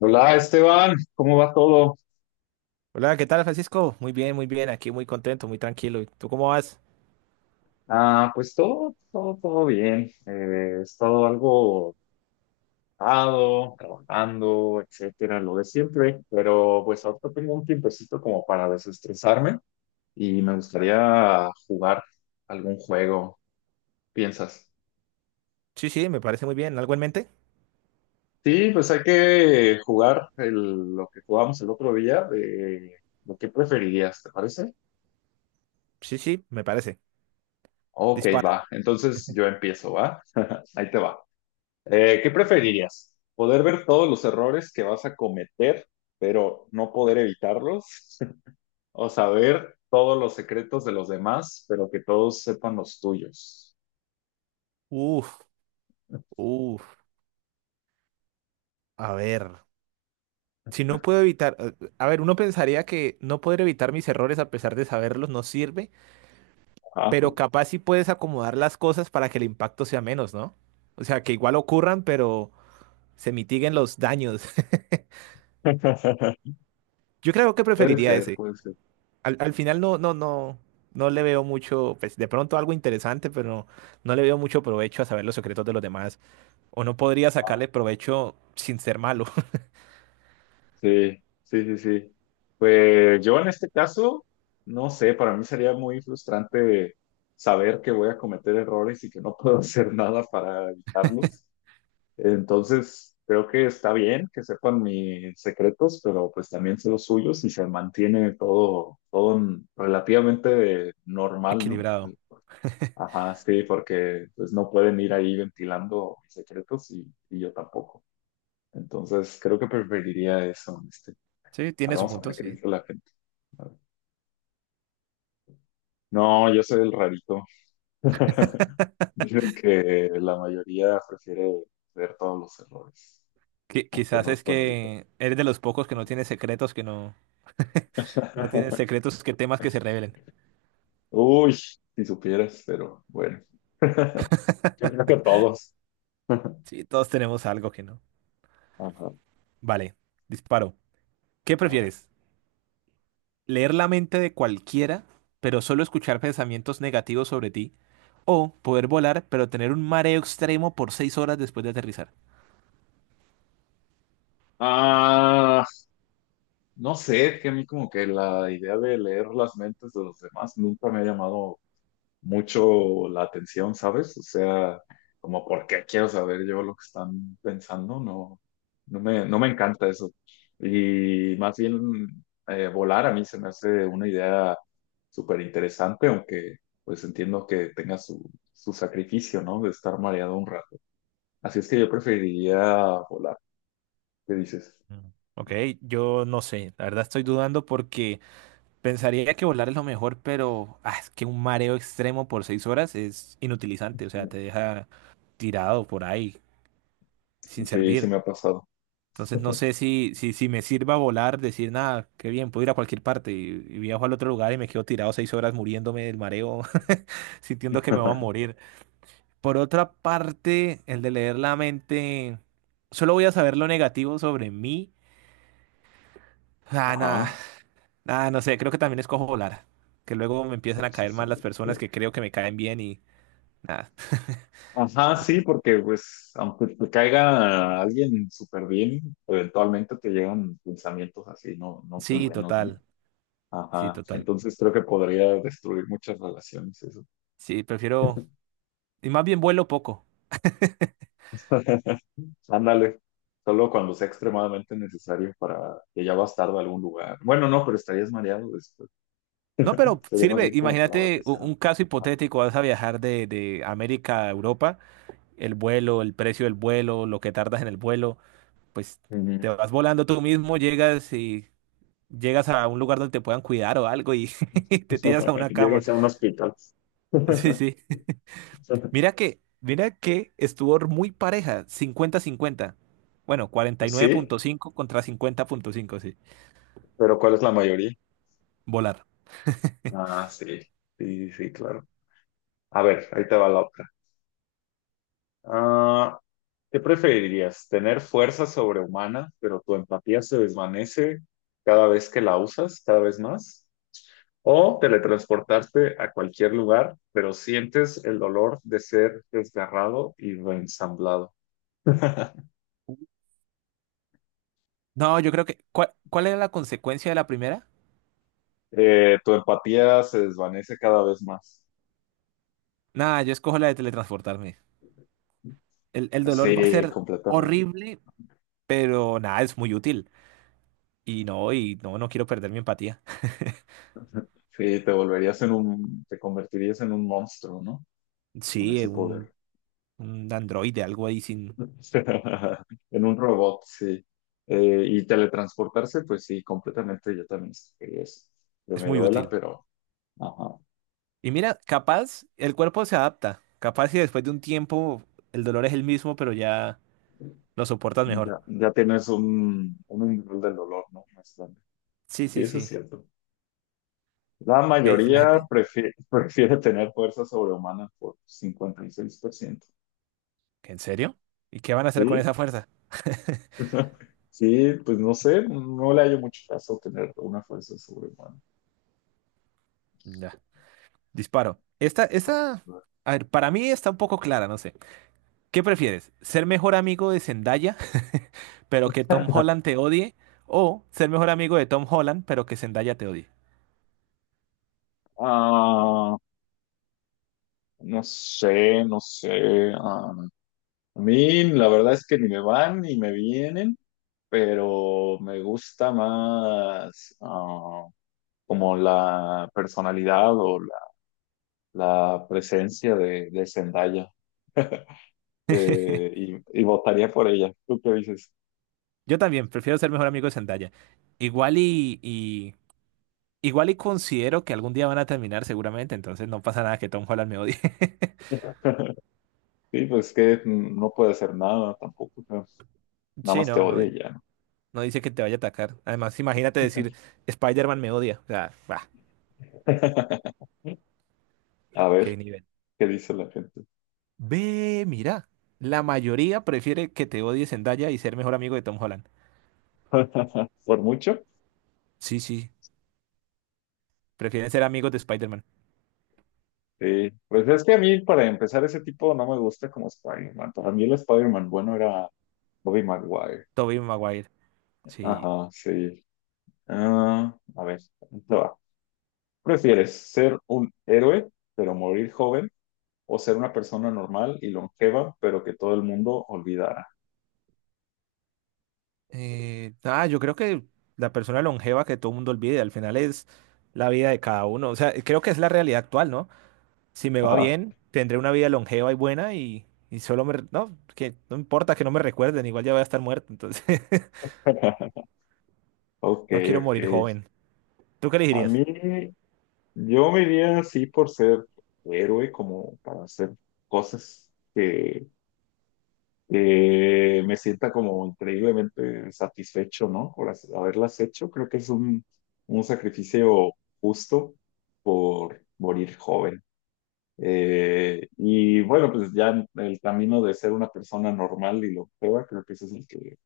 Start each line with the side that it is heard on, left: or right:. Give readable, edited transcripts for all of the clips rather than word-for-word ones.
left: Hola Esteban, ¿cómo va todo?
right: Hola, ¿qué tal, Francisco? Muy bien, aquí muy contento, muy tranquilo. ¿Y tú cómo vas?
left: Pues todo bien. He estado algo ocupado, trabajando, etcétera, lo de siempre, pero pues ahorita tengo un tiempecito como para desestresarme y me gustaría jugar algún juego, ¿piensas?
right: Sí, sí, me parece muy bien. ¿Algo en mente?
left: Sí, pues hay que jugar lo que jugamos el otro día de lo que preferirías, ¿te parece?
right: Sí, sí, me parece.
left: Ok,
right: Dispara.
left: va. Entonces yo empiezo, ¿va? Ahí te va. ¿Qué preferirías? ¿Poder ver todos los errores que vas a cometer, pero no poder evitarlos? ¿O saber todos los secretos de los demás, pero que todos sepan los tuyos?
right: Uf, uf. A ver, si no puedo evitar, a ver, uno pensaría que no poder evitar mis errores a pesar de saberlos no sirve,
left: Ah.
right: pero capaz sí puedes acomodar las cosas para que el impacto sea menos, ¿no? O sea, que igual ocurran, pero se mitiguen los daños. Yo creo que
left: Puede
right: preferiría
left: ser,
right: ese.
left: puede ser.
right: Al final no, no, no, no le veo mucho, pues de pronto algo interesante, pero no, no le veo mucho provecho a saber los secretos de los demás. O no podría sacarle
left: Ah,
right: provecho sin ser malo.
left: sí, sí, sí, sí. Pues yo en este caso, no sé, para mí sería muy frustrante saber que voy a cometer errores y que no puedo hacer nada para evitarlos. Entonces, creo que está bien que sepan mis secretos, pero pues también sé los suyos y se mantiene todo, relativamente normal, ¿no?
right: Equilibrado.
left: Ajá, sí, porque pues no pueden ir ahí ventilando mis secretos y yo tampoco. Entonces, creo que preferiría eso, este.
right: Sí, tiene
left: Ahora
right: su
left: vamos a
right: punto,
left: ver qué
right: sí.
left: dice la gente. A ver. No, yo soy el rarito. Dicen que la mayoría prefiere ver todos los errores, aunque
right: Quizás
left: no los
right: es
left: pueden evitar.
right: que eres de los pocos que no tiene secretos, que no. No tiene secretos que temas que se revelen.
left: Uy, si supieras, pero bueno. Yo creo que todos.
right: Sí, todos tenemos algo que no.
left: Ajá,
right: Vale, disparo. ¿Qué
left: a ver.
right: prefieres? Leer la mente de cualquiera, pero solo escuchar pensamientos negativos sobre ti, o poder volar, pero tener un mareo extremo por 6 horas después de aterrizar.
left: Ah, no sé, que a mí como que la idea de leer las mentes de los demás nunca me ha llamado mucho la atención, ¿sabes? O sea, como por qué quiero saber yo lo que están pensando, no, no me encanta eso. Y más bien volar a mí se me hace una idea súper interesante, aunque pues entiendo que tenga su, su sacrificio, ¿no? De estar mareado un rato. Así es que yo preferiría volar. ¿Qué dices?
right: Mm. Ok, yo no sé, la verdad estoy dudando porque pensaría que volar es lo mejor, pero ah, es que un mareo extremo por seis horas es inutilizante, o sea, te deja tirado por ahí, sin
left: Sí, sí
right: servir.
left: me ha pasado.
right: Entonces no sé si me sirva volar, decir, nada, qué bien, puedo ir a cualquier parte y viajo al otro lugar y me quedo tirado 6 horas muriéndome del mareo sintiendo que me voy a morir. Por otra parte, el de leer la mente, solo voy a saber lo negativo sobre mí. Ah, nada,
left: Ajá.
right: nada, no sé, creo que también escojo volar, que luego me empiezan a caer mal las personas que creo que me caen bien y nada.
left: Ajá, sí, porque pues aunque te caiga alguien súper bien, eventualmente te llegan pensamientos así, no, no tan
right: Sí,
left: buenos, ¿no?
right: total, sí,
left: Ajá,
right: total.
left: entonces creo que podría destruir muchas relaciones eso.
right: Sí, prefiero, y más bien vuelo poco.
left: Ándale, solo cuando sea extremadamente necesario para que ya vas tarde a algún lugar. Bueno, no, pero estarías mareado después.
right: No, pero
left: Sería más
right: sirve,
left: bien como para
right: imagínate
left: vacacionar.
right: un, caso
left: Ajá.
right: hipotético, vas a viajar de América a Europa, el vuelo, el precio del vuelo, lo que tardas en el vuelo. Pues
left: Ujú.
right: te vas volando tú mismo, llegas y llegas a un lugar donde te puedan cuidar o algo y te tiras a una cama.
left: Llegas a un hospital.
right: Sí, sí. Mira que estuvo muy pareja, 50/50. Bueno, cuarenta y nueve
left: Sí,
right: punto cinco contra 50,5, sí.
left: pero ¿cuál es la mayoría?
right: Volar.
left: Ah, sí, sí, sí, sí, claro. A ver, ahí te va la otra. Ah, ¿Qué preferirías? ¿Tener fuerza sobrehumana, pero tu empatía se desvanece cada vez que la usas, cada vez más? ¿O teletransportarte a cualquier lugar, pero sientes el dolor de ser desgarrado y reensamblado?
right: No, yo creo que. ¿Cuál era la consecuencia de la primera?
left: Tu empatía se desvanece cada vez más.
right: Nada, yo escojo la de teletransportarme. El dolor va a
left: Sí,
right: ser
left: completamente.
right: horrible, pero nada, es muy útil. Y no, no quiero perder mi empatía.
left: Sí, te convertirías en un monstruo, ¿no? Con
right: Sí,
left: ese
right: un
left: poder.
right: un androide, algo ahí sin...
left: En un robot, sí. Y teletransportarse, pues sí, completamente. Yo también quería eso. Que
right: Es
left: me
right: muy
left: duela,
right: útil.
left: pero ajá,
right: Y mira, capaz el cuerpo se adapta. Capaz si después de un tiempo el dolor es el mismo, pero ya lo soportas mejor.
left: ya, ya tienes un nivel del dolor, ¿no? Más grande.
right: Sí,
left: Sí,
right: sí,
left: eso es
right: sí.
left: cierto. La
right: ¿Qué dice la
left: mayoría
right: gente?
left: prefiere, tener fuerza sobrehumana por 56%.
right: ¿Que en serio? ¿Y qué van a hacer con
left: Sí,
right: esa fuerza?
left: sí, pues no sé, no le hallo mucho caso tener una fuerza sobrehumana.
right: Ya. Disparo. A ver, para mí está un poco clara, no sé. ¿Qué prefieres? ¿Ser mejor amigo de Zendaya, pero que Tom Holland te odie? ¿O ser mejor amigo de Tom Holland, pero que Zendaya te odie?
left: Ah, no sé, no sé. A mí la verdad es que ni me van ni me vienen, pero me gusta más como la personalidad o la presencia de Zendaya eh, y votaría por ella. ¿Tú qué dices?
right: Yo también prefiero ser mejor amigo de Zendaya. Igual y, y- igual y considero que algún día van a terminar seguramente, entonces no pasa nada que Tom Holland me odie.
left: Sí, pues que no puede hacer nada tampoco, pero nada
right: Sí,
left: más te
right: no, no,
left: odia y ya, ¿no?
right: no dice que te vaya a atacar. Además, imagínate decir Spider-Man me odia. O sea, bah,
left: A
right: qué
left: ver,
right: nivel.
left: ¿qué dice la gente?
right: Ve, mira, la mayoría prefiere que te odie Zendaya y ser mejor amigo de Tom Holland.
left: ¿Por mucho?
right: Sí, sí, prefieren ser amigos de Spider-Man.
left: Sí, pues es que a mí para empezar ese tipo no me gusta como Spider-Man. Para mí el Spider-Man bueno era Bobby Maguire.
right: Tobey Maguire. Sí.
left: Ajá, sí. A ver, esto va. ¿Prefieres ser un héroe, pero morir joven, o ser una persona normal y longeva, pero que todo el mundo olvidara?
right: Yo creo que la persona longeva que todo el mundo olvide al final es la vida de cada uno. O sea, creo que es la realidad actual, ¿no? Si me va
left: Ajá.
right: bien, tendré una vida longeva y buena y solo me... No, que no importa que no me recuerden, igual ya voy a estar muerto, entonces
left: Ok,
right: no quiero
left: ok.
right: morir joven. ¿Tú qué
left: A
right: elegirías?
left: mí, yo me iría así por ser héroe, como para hacer cosas que me sienta como increíblemente satisfecho, ¿no? Por haberlas hecho. Creo que es un sacrificio justo por morir joven. Y bueno, pues ya en el camino de ser una persona normal y lo prueba, creo que ese es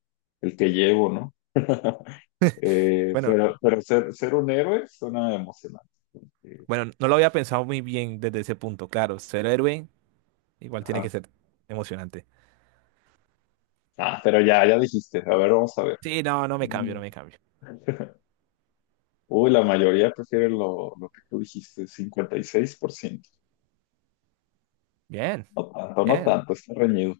left: el que llevo, ¿no?
right: Bueno,
left: Pero ser un héroe suena emocionante. Eh,
right: bueno, no lo había pensado muy bien desde ese punto, claro, ser héroe igual tiene que
left: ajá.
right: ser emocionante.
left: Ah, pero ya, ya dijiste. A ver, vamos a ver.
right: Sí, no, no me cambio, no
left: Mm.
right: me cambio.
left: Uy, la mayoría prefiere lo que tú dijiste, 56%.
right: Bien,
left: No tanto, no
right: bien.
left: tanto, está reñido.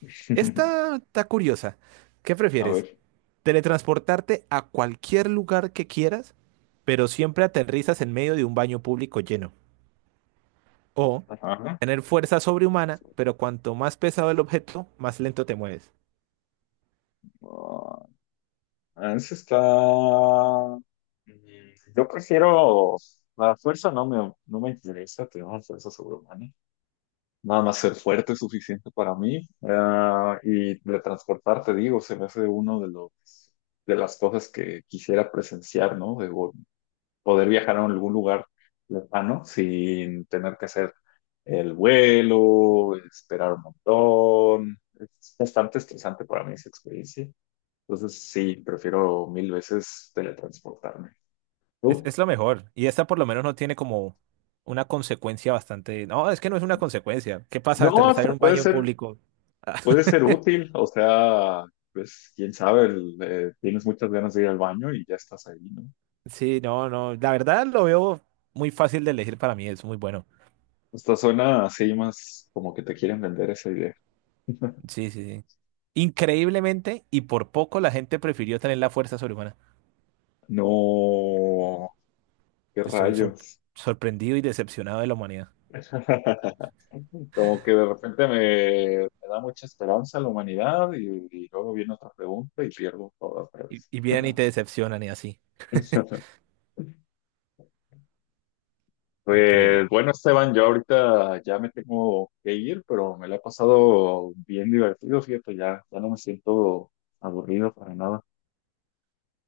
right: Esta está curiosa. ¿Qué
left: A
right: prefieres?
left: ver.
right: Teletransportarte a cualquier lugar que quieras, pero siempre aterrizas en medio de un baño público lleno. O
left: Ajá.
right: tener fuerza sobrehumana, pero cuanto más pesado el objeto, más lento te mueves.
left: Ah, ese está... Mm, yo prefiero... La fuerza no me, no me interesa, tener una fuerza sobrehumana. Nada más ser fuerte es suficiente para mí. Ah, y de transportar, te digo, se me hace uno de los, de las cosas que quisiera presenciar, ¿no? De, poder viajar a algún lugar lejano sin tener que hacer el vuelo, esperar un montón. Es bastante estresante para mí esa experiencia. Entonces, sí, prefiero mil veces teletransportarme.
right: Es,
left: ¿Tú?
right: es lo mejor. Y esta por lo menos no tiene como una consecuencia bastante... No, es que no es una consecuencia. ¿Qué pasa
left: No,
right: aterrizar en
left: hasta
right: un baño público?
left: puede ser útil. O sea, pues quién sabe, tienes muchas ganas de ir al baño y ya estás ahí, ¿no?
right: Sí, no, no. La verdad lo veo muy fácil de elegir para mí. Es muy bueno.
left: Hasta suena así más como que te quieren vender esa idea.
right: Sí, sí, sí. Increíblemente, y por poco la gente prefirió tener la fuerza sobrehumana.
left: No, qué
right: Estoy
left: rayos.
right: sorprendido y decepcionado de la humanidad.
left: Como que de repente me da mucha esperanza la humanidad y luego viene otra pregunta y pierdo todo otra
right: Y,
left: vez.
right: y vienen y te decepcionan y así. Increíble.
left: Pues bueno, Esteban, yo ahorita ya me tengo que ir, pero me la he pasado bien divertido, fíjate, ya, ya no me siento aburrido para nada.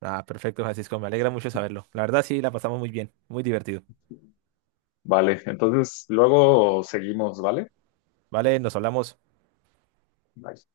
right: Ah, perfecto, Francisco. Me alegra mucho saberlo. La verdad, sí, la pasamos muy bien. Muy divertido.
left: Vale, entonces luego seguimos, ¿vale?
right: Vale, nos hablamos.
left: Bye.